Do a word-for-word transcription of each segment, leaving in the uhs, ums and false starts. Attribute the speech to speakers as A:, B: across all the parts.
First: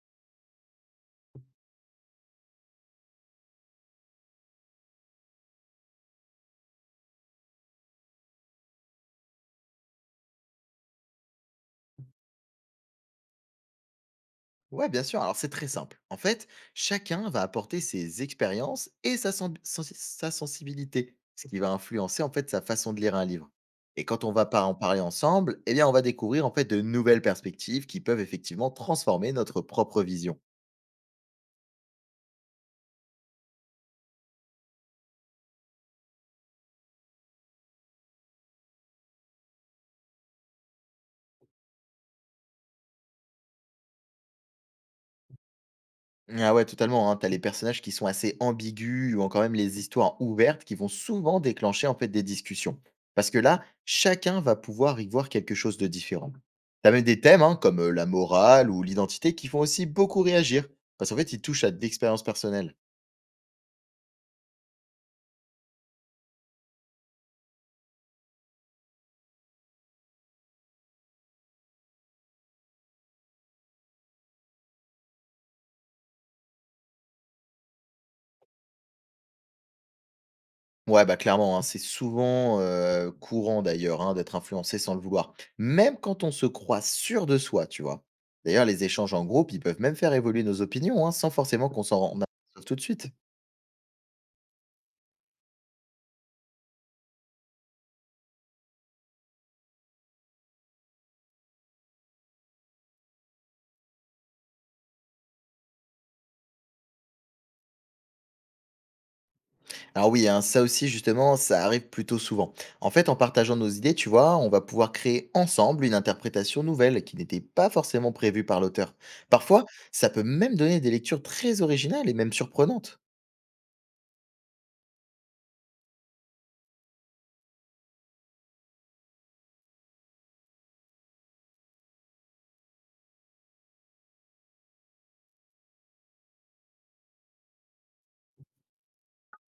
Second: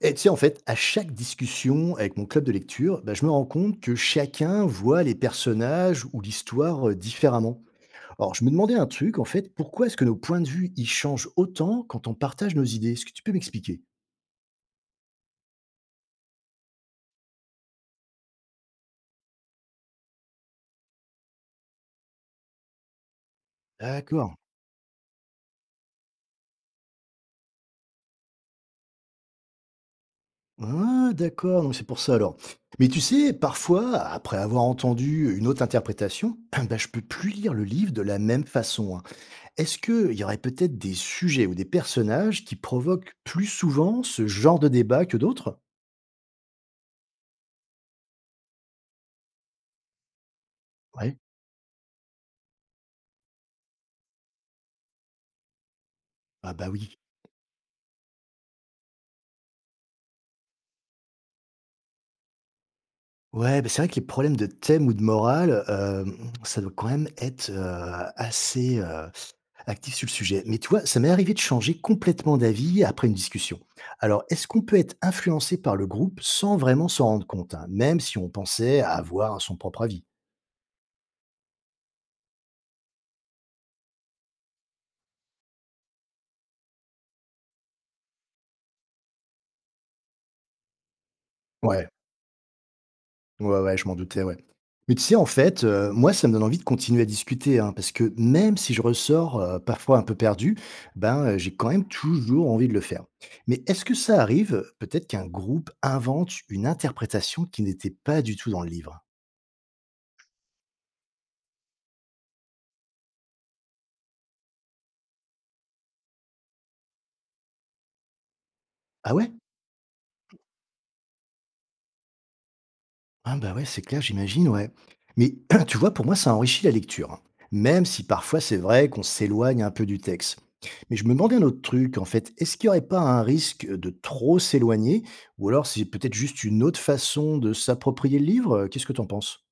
A: Et tu sais, en fait, à chaque discussion avec mon club de lecture, bah, je me rends compte que chacun voit les personnages ou l'histoire euh, différemment. Alors, je me demandais un truc, en fait, pourquoi est-ce que nos points de vue, ils changent autant quand on partage nos idées? Est-ce que tu peux m'expliquer?
B: Ouais, bien sûr. Alors, c'est très simple. En fait, chacun va apporter ses expériences et sa, sen- sensi- sa sensibilité, ce qui va influencer en fait sa façon de lire un livre. Et quand on
A: D'accord.
B: va pas en parler ensemble, eh bien, on va découvrir en fait de nouvelles perspectives qui peuvent effectivement transformer notre propre vision.
A: Ah, d'accord, donc c'est pour ça alors. Mais tu sais, parfois, après avoir entendu une autre interprétation, bah, je peux plus lire le livre de la même façon, hein. Est-ce qu'il y aurait peut-être des sujets ou des personnages qui provoquent plus souvent ce genre de débat que d'autres?
B: Ah ouais, totalement, hein. T'as les personnages qui sont assez ambigus ou encore même les histoires ouvertes qui vont
A: Ouais.
B: souvent déclencher en fait des discussions. Parce que là, chacun va pouvoir y voir quelque chose de différent.
A: Ah bah
B: T'as
A: oui.
B: même des thèmes hein, comme euh, la morale ou l'identité qui font aussi beaucoup réagir. Parce qu'en fait, ils touchent à de l'expérience personnelle.
A: Ouais, bah, c'est vrai que les problèmes de thème ou de morale, hem, ça doit quand même être, heu, assez, heu, actif sur le sujet. Mais tu vois, ça m'est arrivé de changer complètement d'avis après une discussion. Alors, est-ce qu'on peut être influencé par le groupe sans vraiment s'en rendre compte, hein, même si on pensait avoir son propre avis?
B: Ouais, bah clairement, hein, c'est souvent euh, courant d'ailleurs hein, d'être influencé sans le vouloir. Même quand on se croit sûr de soi, tu vois. D'ailleurs, les échanges en groupe, ils peuvent même faire évoluer nos opinions hein, sans forcément qu'on
A: Ouais.
B: s'en rende compte tout de suite.
A: Ouais, ouais, je m'en doutais, ouais. Mais tu sais, en fait, heu, moi, ça me donne envie de continuer à discuter, hein, parce que même si je ressors, heu, parfois un peu perdu, ben, heu, j'ai quand même toujours envie de le faire. Mais est-ce que ça arrive, peut-être, qu'un groupe invente une interprétation qui n'était pas du tout dans le livre?
B: Ah oui, hein, ça aussi justement, ça arrive plutôt souvent. En fait, en partageant nos idées, tu vois, on va pouvoir créer ensemble une interprétation nouvelle qui n'était pas forcément prévue par l'auteur.
A: Ah ouais?
B: Parfois, ça peut même donner des lectures très originales et même surprenantes.
A: Ah bah ouais, c'est clair, j'imagine, ouais. Mais tu vois, pour moi, ça enrichit la lecture, hein. Même si parfois c'est vrai qu'on s'éloigne un peu du texte. Mais je me demandais un autre truc, en fait, est-ce qu'il n'y aurait pas un risque de trop s'éloigner, ou alors c'est peut-être juste une autre façon de s'approprier le livre? Euh, Qu'est-ce que t'en penses?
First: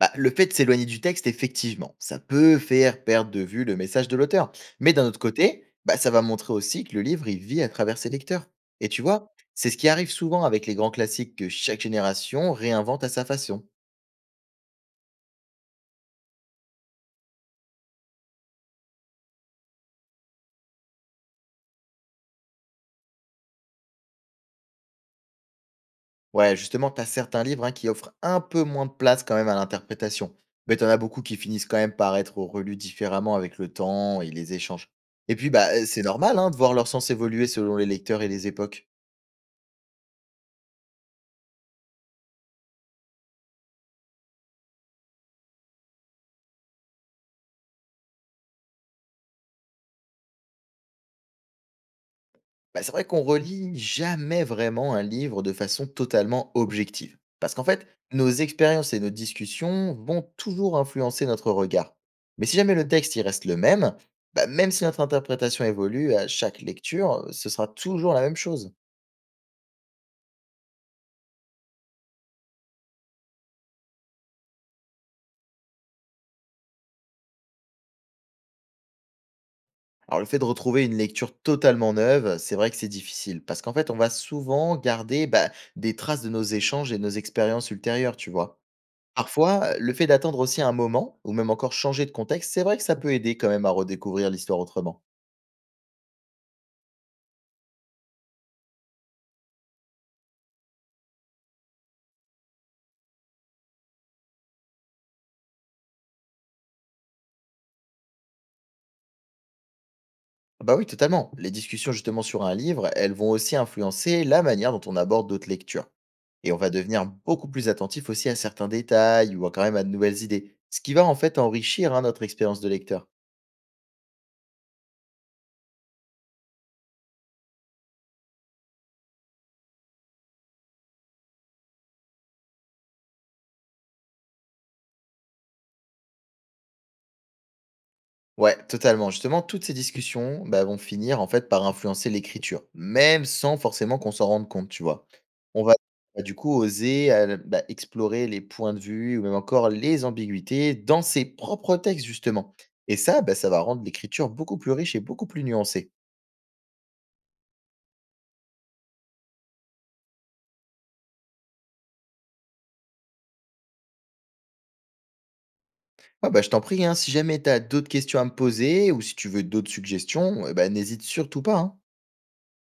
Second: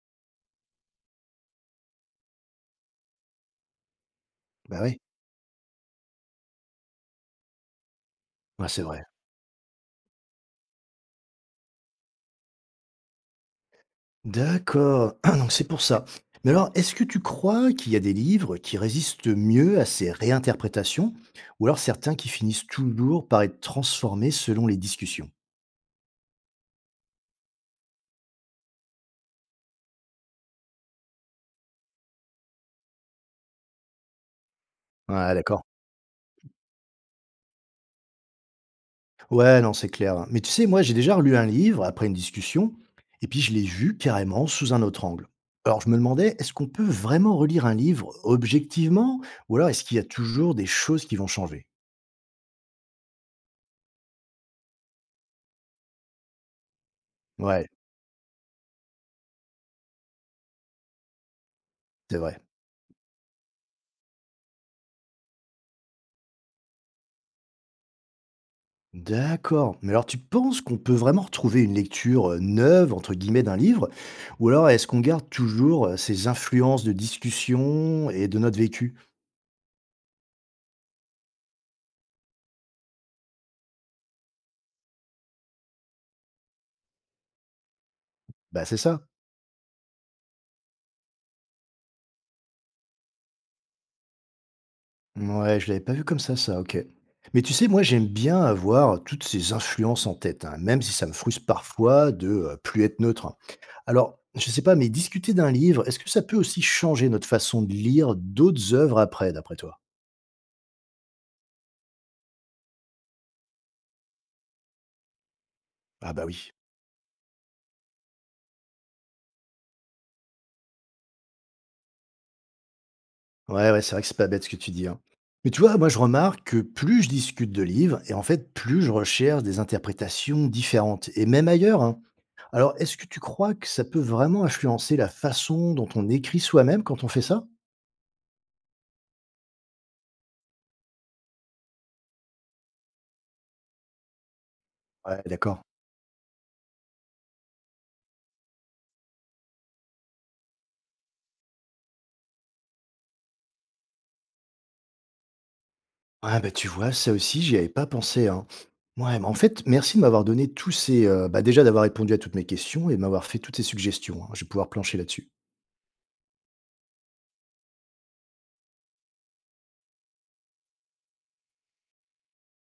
B: Bah, le fait de s'éloigner du texte, effectivement, ça peut faire perdre de vue le message de l'auteur.
A: Bah
B: Mais
A: ouais,
B: d'un autre côté, bah, ça va montrer aussi que le livre, il vit à travers ses lecteurs.
A: ouais, c'est
B: Et tu
A: vrai.
B: vois, c'est ce qui arrive souvent avec les grands classiques que chaque génération réinvente à sa façon.
A: D'accord, donc c'est pour ça. Mais alors, est-ce que tu crois qu'il y a des livres qui résistent mieux à ces réinterprétations, ou alors certains qui finissent toujours par être transformés selon les discussions?
B: Ouais, justement, tu as certains livres hein, qui offrent un peu moins de place quand même à l'interprétation. Mais tu en as beaucoup qui finissent quand même par être relus différemment avec le temps et les échanges.
A: Ah,
B: Et puis,
A: d'accord.
B: bah, euh, c'est normal hein, de voir leur sens évoluer selon les lecteurs et les époques.
A: Ouais, non, c'est clair, hein. Mais tu sais, moi, j'ai déjà relu un livre après une discussion, et puis je l'ai vu carrément sous un autre angle. Alors, je me demandais, est-ce qu'on peut vraiment relire un livre objectivement, ou alors est-ce qu'il y a toujours des choses qui vont changer?
B: Bah, c'est vrai qu'on relit jamais vraiment un livre de façon totalement objective. Parce qu'en
A: Ouais,
B: fait, nos expériences et nos discussions vont toujours influencer notre regard.
A: c'est vrai.
B: Mais si jamais le texte il reste le même, bah, même si notre interprétation évolue à chaque lecture, ce sera toujours la même chose.
A: D'accord. Mais alors, tu penses qu'on peut vraiment retrouver une lecture euh, neuve, entre guillemets, d'un livre, ou alors est-ce qu'on garde toujours euh, ces influences de discussion et de notre vécu?
B: Alors le fait de retrouver une lecture totalement neuve, c'est vrai que c'est difficile, parce qu'en fait, on va souvent garder bah, des traces de nos échanges et de nos expériences ultérieures, tu vois.
A: Bah, c'est ça.
B: Parfois, le fait d'attendre aussi un moment, ou même encore changer de contexte, c'est vrai que ça peut aider quand même à redécouvrir l'histoire autrement.
A: Ouais, je l'avais pas vu comme ça, ça, OK. Mais tu sais, moi, j'aime bien avoir toutes ces influences en tête, hein, même si ça me frustre parfois de, heu, plus être neutre, hein. Alors, je sais pas, mais discuter d'un livre, est-ce que ça peut aussi changer notre façon de lire d'autres œuvres après, d'après toi?
B: Ah bah oui, totalement. Les discussions justement sur un livre, elles vont aussi influencer la manière dont on aborde d'autres lectures.
A: Ah bah oui.
B: Et on va devenir beaucoup plus attentif aussi à certains détails ou à quand même à de nouvelles idées, ce qui va en fait enrichir hein, notre expérience de lecteur.
A: Ouais, ouais, c'est vrai que c'est pas bête ce que tu dis, hein. Mais tu vois, moi, je remarque que plus je discute de livres et en fait, plus je recherche des interprétations différentes et même ailleurs, hein. Alors, est-ce que tu crois que ça peut vraiment influencer la façon dont on écrit soi-même quand on fait ça?
B: Ouais, totalement. Justement, toutes ces discussions, bah, vont finir en fait par influencer l'écriture, même sans forcément qu'on s'en rende compte, tu vois.
A: Ouais, d'accord.
B: On va, bah, du coup oser, heu, bah, explorer les points de vue ou même encore les ambiguïtés dans ses propres textes justement et ça, bah, ça va rendre l'écriture beaucoup plus riche et beaucoup plus nuancée.
A: Ouais, bah, tu vois, ça aussi, j'y avais pas pensé, hein. Ouais, mais en fait, merci de m'avoir donné tous ces, heu, bah, déjà d'avoir répondu à toutes mes questions et de m'avoir fait toutes ces suggestions, hein. Je vais pouvoir plancher là-dessus.
B: Ouais, bah, je t'en prie, hein, si jamais tu as d'autres questions à me poser ou si tu veux d'autres suggestions, eh bah, n'hésite surtout pas, hein.